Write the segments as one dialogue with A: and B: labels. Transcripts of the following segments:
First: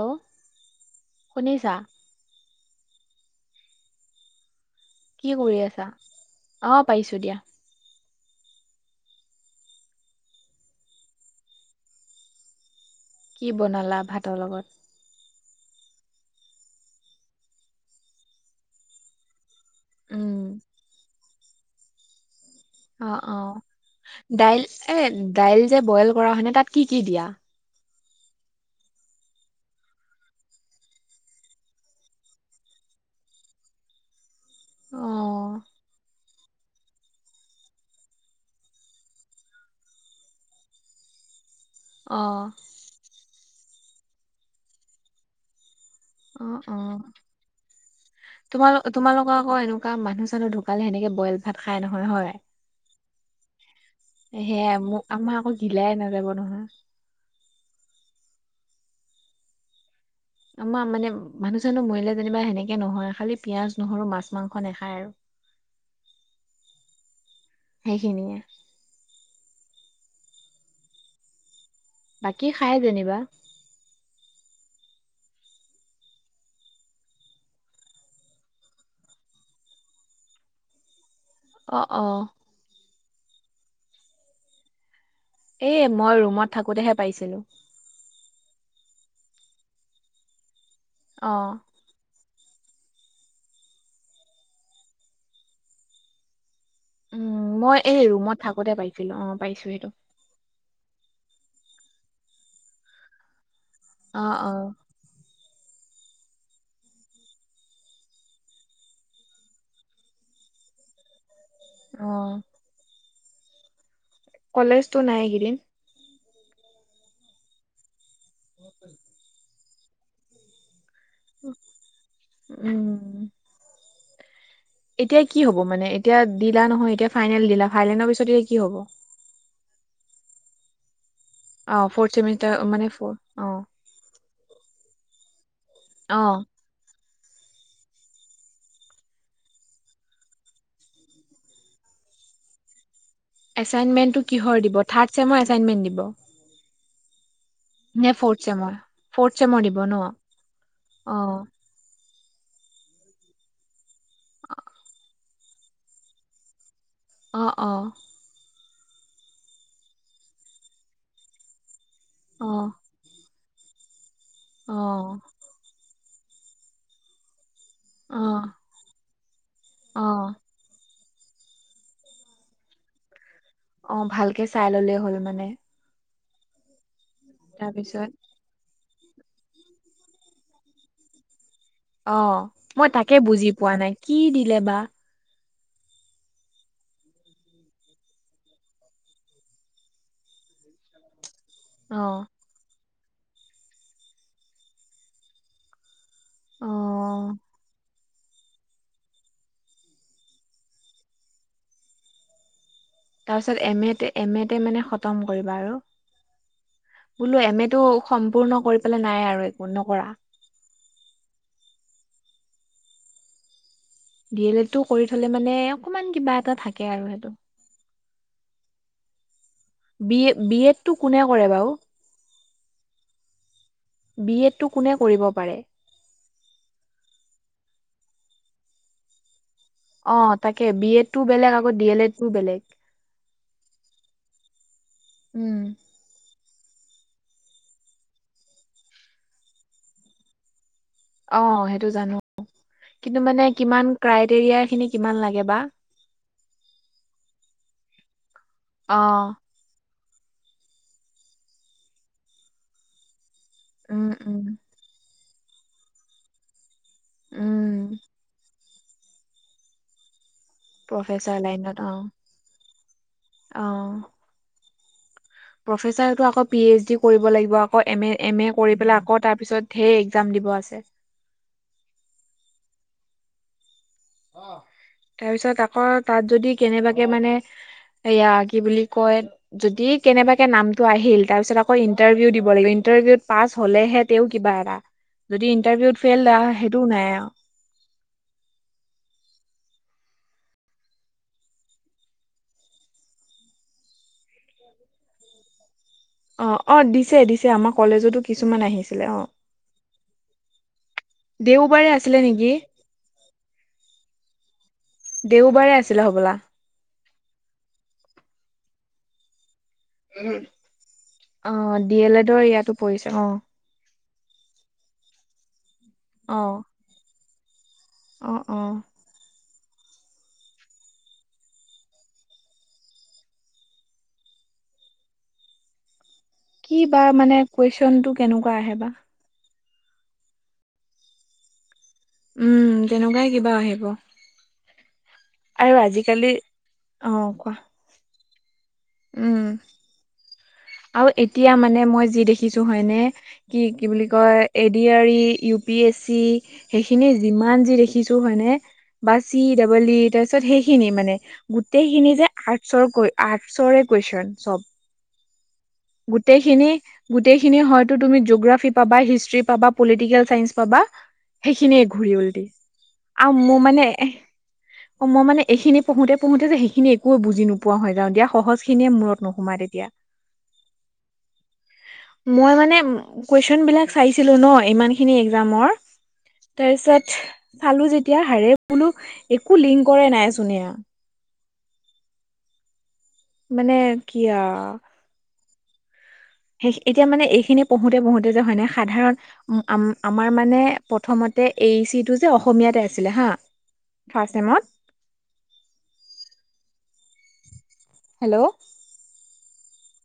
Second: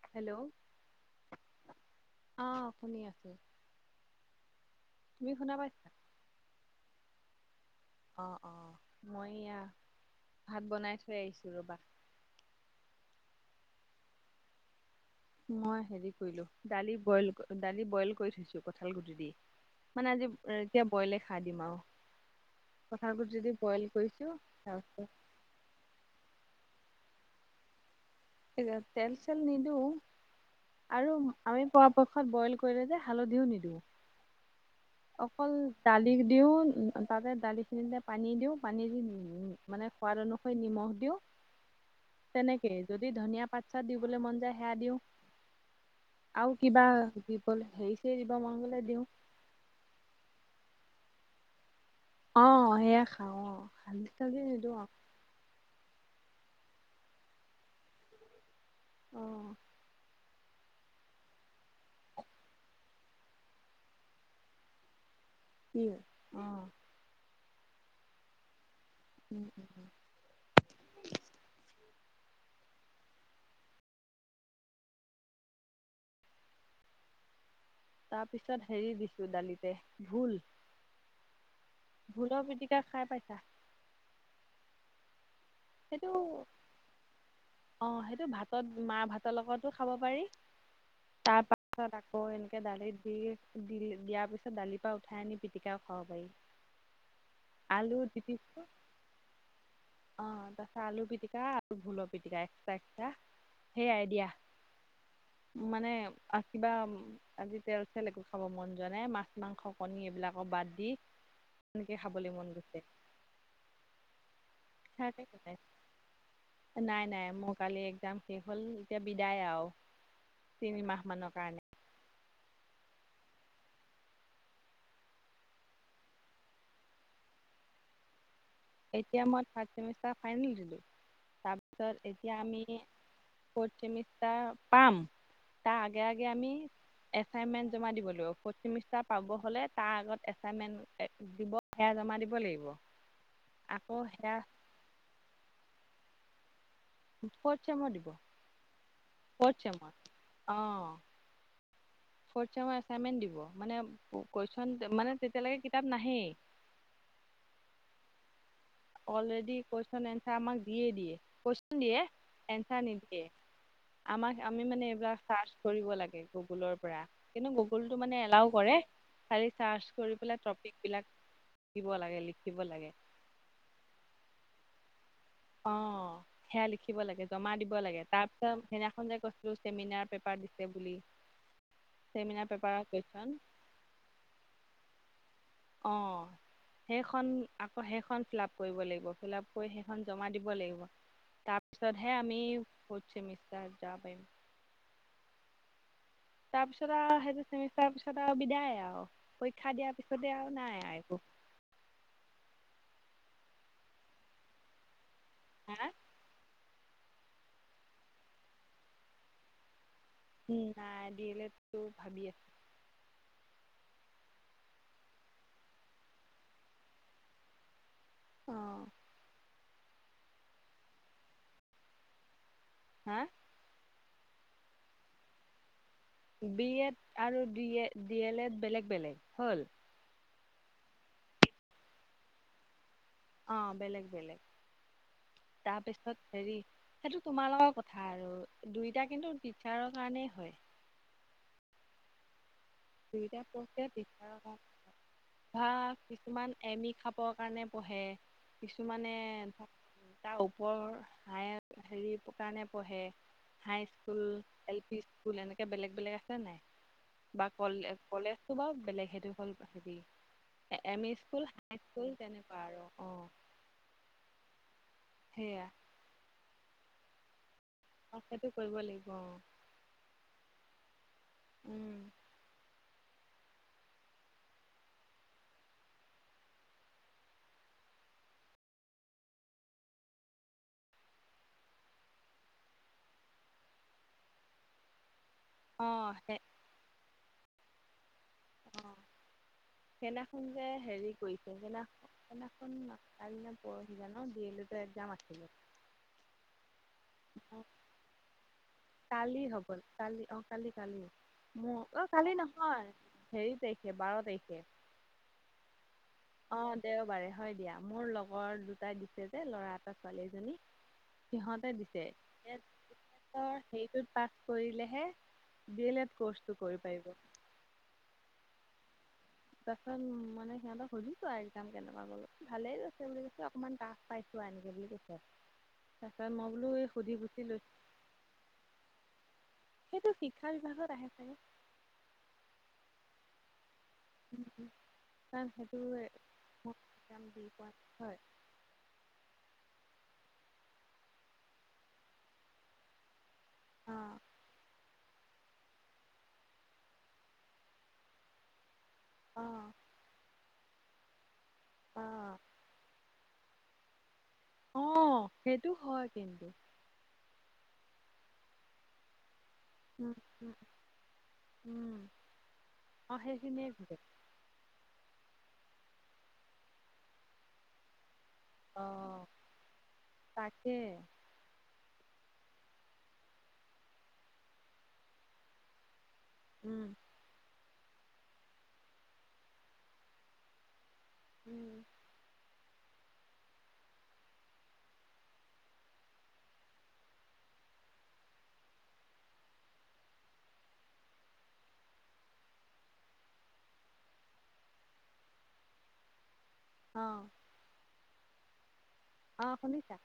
A: Hello
B: hello
A: শুনিছা
B: অঁ শুনি আছোঁ।
A: কি
B: শুনা
A: কৰি
B: পাইছা?
A: আছা অ পাইছোঁ দিয়া।
B: অঁ অঁ মই এয়া ভাত বনাই থৈ আহিছোঁ ৰ'বা
A: কি বনালা ভাতৰ লগত-
B: মই হেৰি কৰিলো দালি বইল দালি বইল কৰি থৈছো কঁঠাল, গুটি দি মানে আজি
A: উম
B: এতিয়া বইলে খাই দিম আৰু
A: অ
B: কঠাল,
A: অ
B: গুটি দি বইল কৰিছো
A: দাইল এ
B: তাৰপিছত
A: দাইল যে বইল কৰা হয়নে তাত কি কি দিয়া
B: এইযে তেলচেল নিদিওঁ আৰু আমি পৰাপক্ষত বইল কৰিলে যে হালধিও নিদিওঁ
A: অ
B: অকল দালি- দিওঁ তাতে দালিখিনিতে পানী দিওঁ পানী দি মানে সোৱাদ অনুসৰি নিমখ দিওঁ।
A: অ
B: তেনেকেই যদি ধনিয়া পাত চাত দিবলৈ মন যায়। সেয়া দিওঁ
A: অ
B: আৰু
A: অ
B: কিবা কি হেৰি ছেৰি দিব মন গলে দিওঁ।
A: আমাৰ আকৌ এনেকুৱা এনেকোৱো মানুহ চানোহ ঢুকালে, সেনেকে বইল ভাত খাই, নহয় হয়।
B: অ'! সেয়া খাওঁ আৰু হালধি-চালধি নিদিওঁ
A: সেয়াই
B: আৰু।
A: মোক আমাৰ আকৌ, গিলাই নাযাব নহয়।
B: অ'!
A: আমাৰ মানে, মানুহ-চানুহ মৰিলে যেনিবা, সেনেকে নহয়। খালি পিয়াজ, নহৰু, মাছ, মাংস নাখায় আৰু।
B: কি? অ'!
A: সেইখিনিয়ে।
B: উম, উম, উম।
A: বাকী খায়, যেনিবা।
B: তাৰ পিছত, হেৰি দিছোঁ, দালিতে, ভোল।
A: অ অ
B: ভোলৰ পিটিকা খাই পাইছা?
A: এই,
B: সেইটো
A: মই ৰুমত থাকোঁতেহে পাইছিলোঁ।
B: অ'! সেইটো ভাতত, মাৰ ভাতৰ লগতো খাব পাৰি।
A: অ
B: তাৰপা পাছত, আকৌ এনেকৈ দালিত দি, দিয়াৰ পিছত, দালিৰ পৰা উঠাই আনি, পিটিকাও খাব পাৰি। [inaudible]
A: উম, মই
B: আলু
A: এই, ৰুমত
B: পিটিকা
A: থাকোঁতেই পাইছিলোঁ। অ'! পাইছোঁ সেইটো।
B: অ'! তাৰপাছত, আলু পিটিকা আৰু ভোলৰ পিটিকা, এক্সট্ৰা-এক্সট্ৰা। সেয়াই
A: অ',
B: দিয়া।
A: অ'।
B: মানে, কিবা আজি, তেল-চেল একো খাবলৈ মন যোৱা নাই। মাছ, মাংস, কণী এইবিলাকক বাদ দি। সেনেকে খাবলৈ
A: অ',
B: মন গৈছে।
A: কলেজতো নাই এইকেইদিন।
B: [unintelligible] নাই, নাই, মোৰ কালি একজাম শেষ হ'ল। এতিয়া বিদায় আৰু তিনিমাহ মানৰ কাৰণে।
A: উম! এতিয়া কি হ'ব মানে? এতিয়া দিলা নহয়, এতিয়া ফাইনেল দিলা, ফাইনেলৰ পিছত এতিয়া কি হ'ব?
B: এতিয়া মই, থাৰ্ড ছেমিষ্টাৰৰ ফাইনেল দিলোঁ।
A: অ',
B: তাৰপিছত,
A: ফৰ্থ
B: এতিয়া
A: চেমিষ্টাৰ
B: আমি,
A: মানে ফ অ',
B: ফ'ৰ্থ ছেমি ছেমিষ্টাৰ পাম। তাৰ আগে-আগে
A: অ',
B: আমি, এছাইনমেণ্ট জমা দিব লাগিব। ফ'ৰ্থ ছেমিষ্টাৰ পাব হ'লে, তাৰ আগত এছাইনমেণ্ট দিব। সেয়া জমা দিব লাগিব। আকৌ
A: এছাইনমেণ্টটো
B: সেয়া
A: কিহৰ দিব? থাৰ্ড ছেমৰ এছাইনমেণ্ট দিব?
B: ফ'ৰ্থ ছেমৰ দিব।
A: ছেমৰ, ফ'ৰ্থ ছেমৰ, দিব ন'?
B: অ
A: অ'!
B: ফ'ৰ্থ ছেমৰ এছাইনমেণ্ট দিব। মানে, কোৱেছন মানে, তেতিয়ালৈকে কিতাপ নাহেই।
A: অ' অ'!
B: অ'লৰেডি কুৱেশ্যন -এনঞ্চাৰ আমাক দিয়ে, দিয়ে। কুৱেশ্যন দিয়ে?
A: অ',
B: এনঞ্চাৰ নিদিয়ে। আমাক, আমি মানে,
A: অ',
B: এইবিলাক চাৰ্চ কৰিব লাগে, গুগুলৰ পৰা। কিন্তু, গুগুলটো মানে,
A: অ',
B: এলাও কৰে। খালি চাৰ্চ কৰি
A: অ'।
B: পেলাই, টপিকবিলাক দিব লাগে, লিখিব লাগে।
A: অ'! ভালকে চাই ল'লে হ'ল, মানে।
B: অ'! সেইয়া লিখিব লাগে, জমা দিব লাগে।
A: তাৰপিছত
B: তাৰ সেইদিনাখন যে কৈছিলোঁ! চেমিনাৰ পেপাৰ দিছে বুলি।
A: অ'!
B: চেমিনাৰ পেপাৰৰ
A: মই তাকে
B: কুৱেশ্যন
A: বুজি পোৱা নাই, কি দিলে বা?
B: অ'! সেইখন, আকৌ সেইখন ফিল আপ কৰিব লাগিব। ফিল আপ কৰি, সেইখন জমা দিব লাগিব।
A: অ'।
B: তাৰপিছতহে, আমি ফ'ৰ্থ ছেমিষ্টাৰত যাব পাৰিম।
A: অ
B: তাৰপিছত আও সেইটো চেমিষ্টাৰ পিছতে বিদায় আও পৰীক্ষা দিয়াৰ পিছতে আও নাই আও একো।
A: তাৰ পিছত এম এতে, এম এতে মানে খতম কৰিবা আৰু।
B: হা
A: বোলো, এম এটো সম্পূৰ্ণ কৰি পেলাই নাই, আৰু একো নকৰা।
B: উম নাই, ডি এল এডটো ভাবি আছোঁ।
A: ডি এল এডটো কৰি থলে মানে অকমান কিবা এটা থাকে আৰু সেইটো।
B: অ,
A: বি এ বি এডটো কোনে কৰে বাৰু?
B: হে,
A: বি এডটো কোনে কৰিব পাৰে?
B: বি এড আৰু D A D L Ed বেলেগ বেলেগ হ'ল?
A: অ তাকে বি এডটো বেলেগ আকৌ ডি এল এড টোও বেলেগ।
B: অঁ বেলেগ বেলেগ,
A: উম
B: তাৰপিছত - হেৰি, সেইটো তোমাৰ লগৰ কথা আৰু দুইটা কিন্তু টিচাৰৰ কাৰণেই হয়।
A: অ সেইটো জানো, কিন্তু
B: দুইটা
A: মানে
B: পঢ়ে
A: কিমান
B: টিচাৰৰ
A: ক্ৰাইটেৰিয়া
B: কাৰণে
A: খিনি কিমান লাগে বা?
B: ধৰা কিছুমান এম ই খাবৰ কাৰণে পঢ়ে,
A: অ
B: কিছুমানে ধৰা- তাৰ ওপৰৰ হাইয়াৰ হেৰি কাৰণে পঢ়ে। High
A: um
B: school,
A: um
B: L P school, এনেকে বেলেগ বেলেগ আছে নাই? বা
A: উম
B: কলে কলেজটো বাৰু বেলেগ সেইটো হল হেৰি - এম ই
A: প্ৰফেচাৰ
B: স্কুল,
A: লাইনত
B: হাই
A: অ
B: স্কুল, তেনেকুৱা আৰু অ।
A: অ,
B: সেইয়াই,
A: প্ৰফেচাৰটো আকৌ পি এইচ ডি কৰিব লাগিব আকৌ এম এ
B: অ
A: এম
B: সেইটো
A: এ
B: কৰিব
A: কৰি পেলাই
B: লাগিব অ
A: আকৌ তাৰপিছত- ধেইৰ একজাম দিব আছে।
B: উম,
A: তাৰপিছত আকৌ তাত যদি কেনেবাকে মানে - সেইয়া কি বুলি কয়- যদি কেনেবাকে নামটো আহিল, তাৰ পিছত আকৌ ইণ্টাৰভিউ দিব লাগিব, ইন্টাৰভিউত পাছ হলেহে- তেওঁ কিবা এটা, যদি
B: অ
A: ইন্টাৰভিউত ফেইল
B: সেই
A: সেইটোও নাই আও।
B: অ, সেইনাখন যে হেৰি কৰিছে, সেইনাখন- সেইনাখন কাল না পৰহি জানো ডি এল এডৰ একজাম আছিলে।
A: অ, অ দিছে, দিছে
B: অ
A: আমাৰ কলেজতো কিছু- কিছূমান আহিছিলে। অ
B: কালি হ'বলা, কালি অ কালি কালি। মোৰ
A: দেওবাৰে
B: অ
A: আছিলে
B: কালি
A: নেকি
B: নহয় হেৰি তাৰিখে বাৰ তাৰিখে।
A: দেওবাৰে আছিল হ'বলা!
B: অ দেওবাৰে, হয় দিয়া মোৰ লগৰ দুটাই দিছে যে ল'ৰা এটা ছোৱালী এজনী,
A: অ
B: সিহঁতে
A: ডি
B: দিছে।
A: এল এডৰ ইয়াতো পৰিছে অ
B: সেইটোত পাছ কৰিলেহে বি এল এড
A: অ
B: কৰ্চটো কৰিব পাৰিব।
A: অ, অ।
B: তাৰ পাছত মানে সিহঁতক সুধিছো আও একজাম কেনেকুৱা গ'লো, ভালেই গৈছে বুলি কৈছে অকণমান টাফ - পাইছোৱা এনেকে বুলি কৈছে আও। তাৰ পিছত, মই বোলো
A: কি
B: এই
A: বা
B: সুধি
A: মানে
B: গুচি লৈছ
A: কুৱেশচনটো কেনেকুৱা আহে বা
B: সেইটো শিক্ষা বিভাগত আহে চাগে!
A: উম, তেনেকুৱাই কিবা আহিব।
B: উম উম, কাৰণ
A: আৰু
B: সেইটো
A: আজিকালি অ
B: [unintelligible] বুলি
A: কোৱা
B: কোৱাত হয়
A: উম, আৰু এতিয়া মানে মই যি দেখিছোঁ হয়নে, কি কি বুলি
B: অ',
A: কয় A, D, R, E, U, P, S, C, সেইখিনি যিমান যি দেখিছোঁ হয়নে। বা চি
B: অ',
A: ডাবল ই তাৰপিছত সেইখিনি মানে গোটেইখিনি যে
B: অ',
A: আৰ্টচৰকৈ আৰ্টছৰে কুৱেছন চ'ব।
B: অ, সেইটো হয়। কিন্তু,
A: গোটেইখিনি- গোটেইখিনি হয়তো, তুমি জিগ্ৰাফি পাবা হিষ্ট্ৰি পাবা।
B: উম,
A: পলিটিকেল
B: উম,
A: চাইঞ্চ পাবা, সেইখিনিয়ে
B: উম,
A: ঘূৰি উল, দি
B: অ',
A: আৰু মোৰ
B: সেইখিনিয়ে
A: মানে
B: ঘূৰে।
A: অ, মই মানে এইখিনি পঢ়োতে, পঢ়োতে যে সেইখিন একো বুজিনোপোৱা হৈ, যওঁ দিয়া সহজ সি সখিনিয়ে মূৰত
B: অ',
A: নোসোমায় তেতিয়া
B: তাকে
A: মই, মানে কুৱেছন বিলাক চাইছিলো ন ইমান খিনি একজামৰ।
B: উম,
A: তাৰপিছত চালো যেতিয়া, হাৰে বোলো একো লিংকৰে নাই চোন এয়া,
B: উম,
A: মানে কিয়া সেই, এতিয়া মানে এইখিনি পঢ়োতে-পঢ়োতে যে হয় নাই সাধাৰণ আমাৰ মানে প্ৰথমতে এই চিটো যে অসমীয়াতে আছিলে হা ফাৰ্ষ্ট চেমট।
B: অ,
A: হেল্ল,
B: অ, শুনিছা?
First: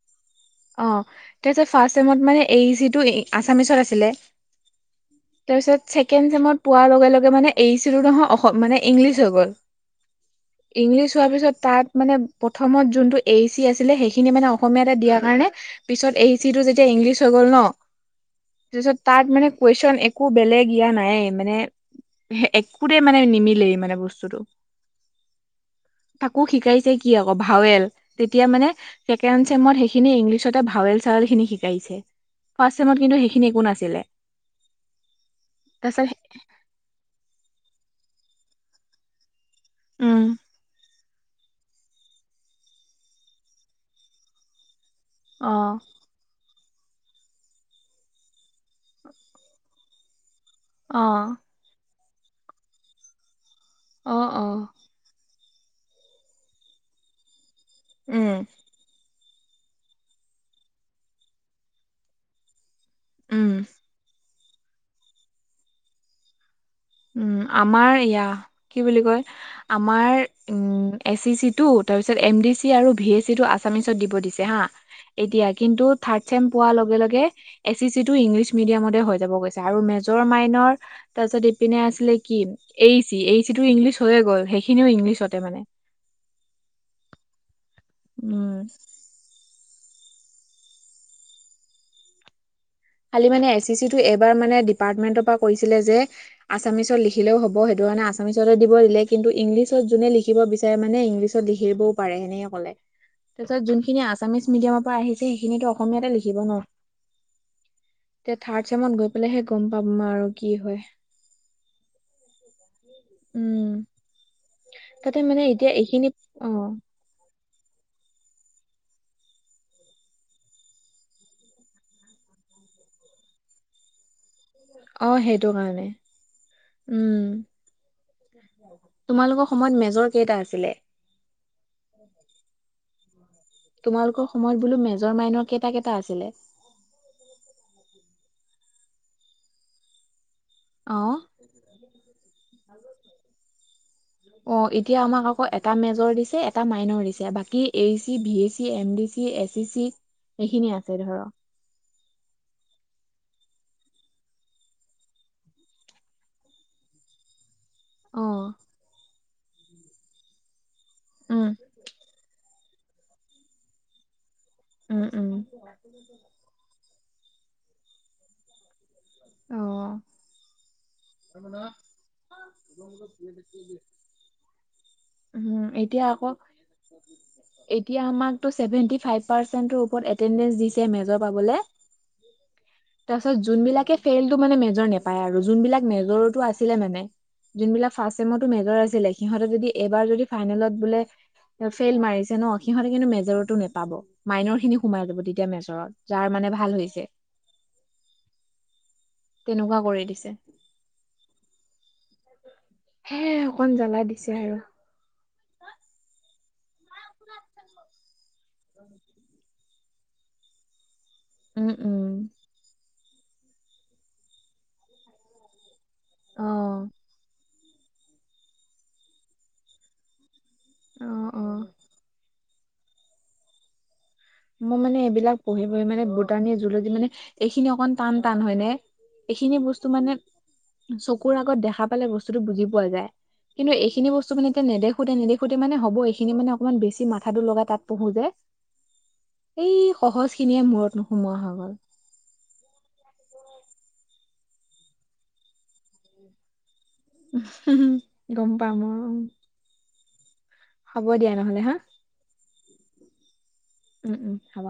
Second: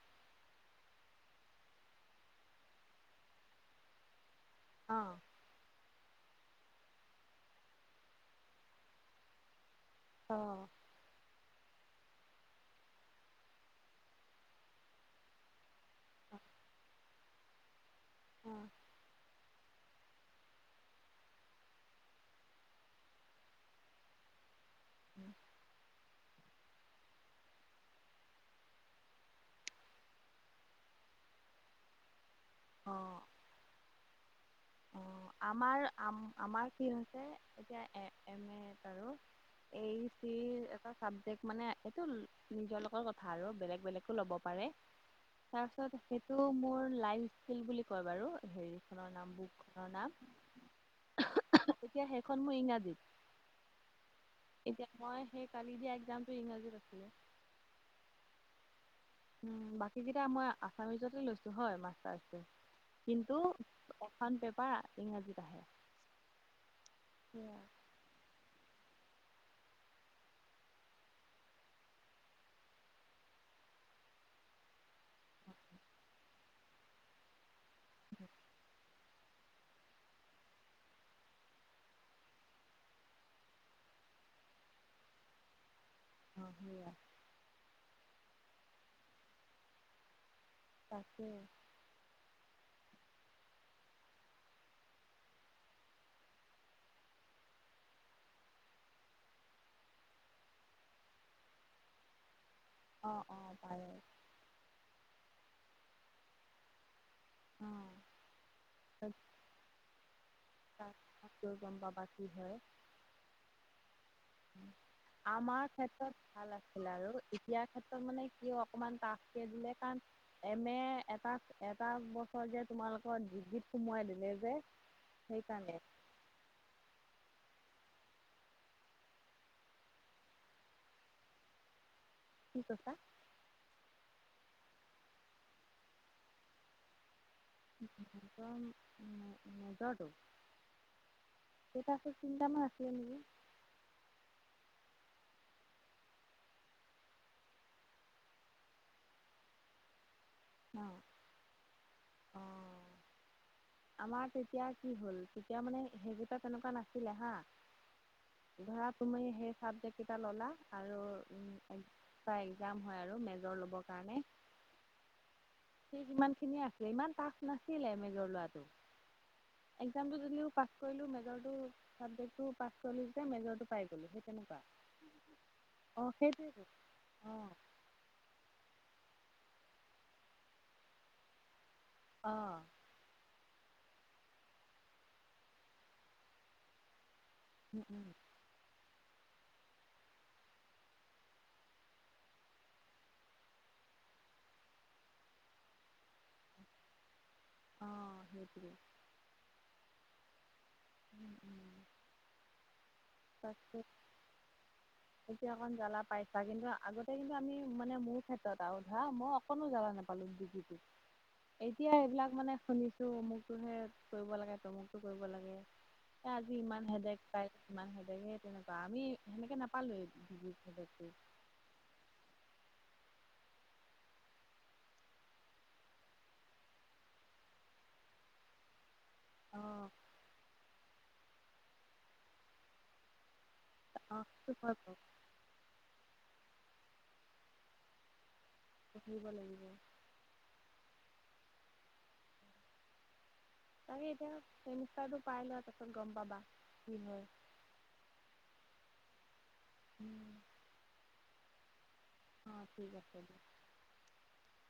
A: অ, তে ফাৰ্ষট চেমত মানে এ, ই, চি, টো আছামিচত আছিলে।
B: অ,
A: তাৰপিছত ছেকেণ্ড চেমত, পোৱাৰ লগে লগে মানে, এই, ই, চি, টো নহয় অসম মানে ইংলিছ হৈ গ'ল।
B: অ,
A: ইংলিছ হোৱাৰ পিছত, তাত মানে প্ৰথমত যোনটো এ, ই, চি, আছিলে, সেইখিনি মানে অসমীয়াতে দিয়া কাৰণে পিছত, এ, ই, চি, টো যেতিয়া ইংলিছ হৈ গ'ল ন।
B: উম,
A: তাৰ পিছত তাত মানে কুৱেছন একো বেলেগ ইয়া নাই, মানে। একোটেই মানে নিমিলেই মানে বস্তুটো।
B: হম
A: তাকো শিকাইছে কি আকৌ, ভাৱেল তেতিয়া মানে ছেকেণ্ড চেমত সেইখিনি ইংলিছতে ভাৱেল চাল খিনি শিকাইছে, ফাৰ্ষ্ট
B: অ',
A: চেমত কিন্তু সেইখিনি একো নাছিলে।
B: অ, আমাৰ,
A: তাৰপিছত
B: আমাৰ কি হৈছে এতিয়া এম, ইত আৰু এ, ই,
A: উম
B: চিৰ এটা চাবজেক্ট মানে এইটো নিজৰ লগৰ কথা আৰু বেলেগ বেলেগো ল'ব পাৰে।
A: অ
B: তাৰপিছত সেইটো মোৰ লাইফ ইছকিল বুলি কয় বাৰু হেৰিখনৰ নাম বু ঘৰৰ নাম
A: অ,
B: এতিয়া সেইখন মোৰ ইংৰাজীত।
A: অ, অ,
B: এতিয়া মই সেই কালি দিয়া একজামটো, ইংৰাজীত আছিলো।
A: উম,
B: বাকীকেইটা মই আছামিজতে লৈছোঁ হয়, মাছৰাটো কিন্তু
A: উম
B: এখন পেপাৰ, ইংৰাজীত আহে। [unintelligible]
A: উম! আমাৰ ইয়া কি বুলি কয় [inaudible] আমাৰ উম এচিচিটো তাৰপিছত এমডিচি আৰু ভিএচিটো আছামিচত দিব দিছে, হা [unintelligible] এতিয়া কিন্তু থাৰ্ড চেম পোৱাৰ লগে-লগে [inaudible] এচিচিটো ইংলিছ মিডিয়ামতে হৈ যাব কৈছে আৰু মেজৰ, মাইনৰ তাৰপিছত [inaudible] ইপিনে আছিলে কি এইচি-এইচিটো ইংলিছ হৈয়ে গ'ল, সেইখিনিও ইংলিছতে মানে। [unintelligible]
B: অঁ সেইয়া [inaudible]
A: উম!
B: তাকে [inaudible]
A: খালি মানে এচিচিটো এইবাৰ মানে ডিপাৰ্টমেন্টৰ পৰা কৈছিলে যে [unintelligible] আছামিছত লিখিলেও হব, সেইটো কাৰণে আছামিছতে দিব দিলে, কিন্তু ইংলিছত যোনে লিখিব বিচাৰে মানে ইংলিছত [unintelligible] [unintelligible] লিখি দিবও পাৰে সেনেকে ক'লে।
B: অ', অ',
A: তাৰপিছত
B: পাৰে
A: যোনখিনি আছামিছ মিডিয়ামৰ পৰা আহিছে সেইখিনিটো অসমীয়াতে লিখিব ন। [unintelligible]
B: অঁ!
A: এতিয়া থাৰ্ড চেমত গৈ পেলাইহে গম পাম আৰু। [inaudible]
B: তাত-তাতৈ গম পাবা কি হয় [unintelligible]
A: উম! তাতে মানে
B: আমাৰ
A: এতিয়া এইখিনি
B: ক্ষেত্ৰত
A: অ
B: ভাল আছিল আৰু [unintelligible] এতিয়াৰ ক্ষেত্ৰত মানে কিয় অকমান তাফকে দিলে কাৰণ [unintelligible] এমএ এটাত এটা বছৰ যে তোমালোকৰ ডিগ্ৰীত সোমোৱাই দিলে যে। [unintelligible]
A: অ সেইটো
B: সেইকাৰণে।
A: কাৰণে। উম! [inaudible] তোমালোকৰ সময়ত মেজৰ কেইটা আছিলে? [inaudible]
B: কি কৈছা? [inaudible]
A: তোমালোকৰ সময়ত বোলো মেজৰ, মাইনৰ কেইটা-কেইটা আছিলে? [inaudible]
B: [unintelligible] মেজৰটো?
A: অ
B: কেইটা আছিল, তিনটামান আছিলে নেকি? [unintelligible]
A: অ এতিয়া আমাক আকৌ এটা মেজৰ দিছে, এটা মাইনৰ দিছে, বাকী এইচি, ভিএচি, এমডিচি, এচ [unintelligible] [unintelligible] সেইখিনি আছে ধৰক।
B: অ'। আমাৰ তেতিয়া কি হ'ল তেতিয়া মানে সেইকেইটা তেনেকুৱা নাছিলে হা [unintelligible]
A: অ
B: ধৰা তুমি সেই চাবজেক্ট কেইটা ললা আৰু উম [unintelligible] একজাম হয় আৰু মেজৰ ল'বৰ কাৰণে।
A: উম উম
B: ঠিক ইমানখিনিয়ে আ [unintelligible] ইমান টাফ নাছিলে মেজৰ লোৱাটো।
A: অ
B: একজামটো যদিও পাছ কৰিলো মেজ [unintelligible] মেজৰটো, চাবজেক্টটো পাই গলো যে মেজৰটো পায় গলোঁ সেই তেনেকুৱা। [unintelligible]
A: উম এতিয়া
B: অঁ
A: আকৌ
B: সেইটোৱেইটো অঁ। [inaudible]
A: এতিয়া আমাকটো চেভেনট্ৰি ফাইভ পাৰ্চেন্টৰ ওপৰত এণ্টেনড্ৰেছ দিছে মেজৰ পাবলে। [unintelligible]
B: অঁ!
A: তাৰপিছত যোনবিলাকে ফেইলটো মানে মেজৰ নাপায় আৰু যোনবিলাক মেজৰটো আছিলে মানে। [unintelligible] যোনবিলাক ফাৰ্ষ্ট ছেমতো মেজৰ আছিলে সিহঁতে যদি এইবাৰ যদি ফাইনেলত বোলে [unintelligible] ফেইল মাৰিছে ন সিহঁতি কিন্তু মেজৰটো নেপাব। [unintelligible] মাইনৰখিনি সোমাই যাব তেতিয়া মেজৰত। যাৰ মানে ভাল হৈছে। [unintelligible]
B: অঁ! সেইটোৱেই। [inaudible]
A: তেনেকুৱা কৰি দিছে। [unintelligible]
B: উম-উম [inaudible]
A: সেয়াই অকণ জ্বলাই দিছে আৰু। [inaudible]
B: এতিয়া অকন জ্বালা পাইছা। কিন্তু আগতে কিন্তু আমি মানে মোৰ ক্ষেত্ৰত আৰু ধৰা ম‌ইও [unintelligible] কোনো জাগা নাপালো ডগ [unintelligible]
A: উম
B: এতিয়া
A: উম
B: সেইবিলাক মানে শুনিছো তো অমুকতোহে কৰিব লাগে, তমুকতো কৰিব লাগে, এ
A: অ
B: আজি ইমান হেডেক পায়- ইমান সেদেক তেনেকুৱা। আমি সেনেকে নাপালোৱেই
A: অ
B: [unintelligible]
A: অ মোৰ মানে এইবিলাক পঢ়ি পঢ়ি মানে বুটানি জুলজি মানে, এইখিনি অকমান টান টান হয় নে? এইখিনি বস্তু মানে, চকুৰ আগত দেখা পালে বস্তুতটো বুজি পোৱা যায়। কিন্তু এইখিনি বস্তু মানে এতিয়া নেদেখোতে নেদেখোতে মানে হ'ব‌ই এইখিনি মানে অকমান বেছি মাথাটো লগাই তাত পঢ়ো যে।
B: পঢ়িব লাগিব।
A: সহজখিনিয়ে মূৰত নোসোমোৱা হৈ গ'ল।
B: তাকে এতিয়া চেমিষ্টাৰটো পাই লোৱা তাৰ পাছত গম পাবা কি হয়।
A: হুম গম পাম অ
B: উম।
A: হ'ব দিয়া নহ'লে হা।
B: অঁ ঠিক আছে দিয়ক।
A: উম উম হ'ব।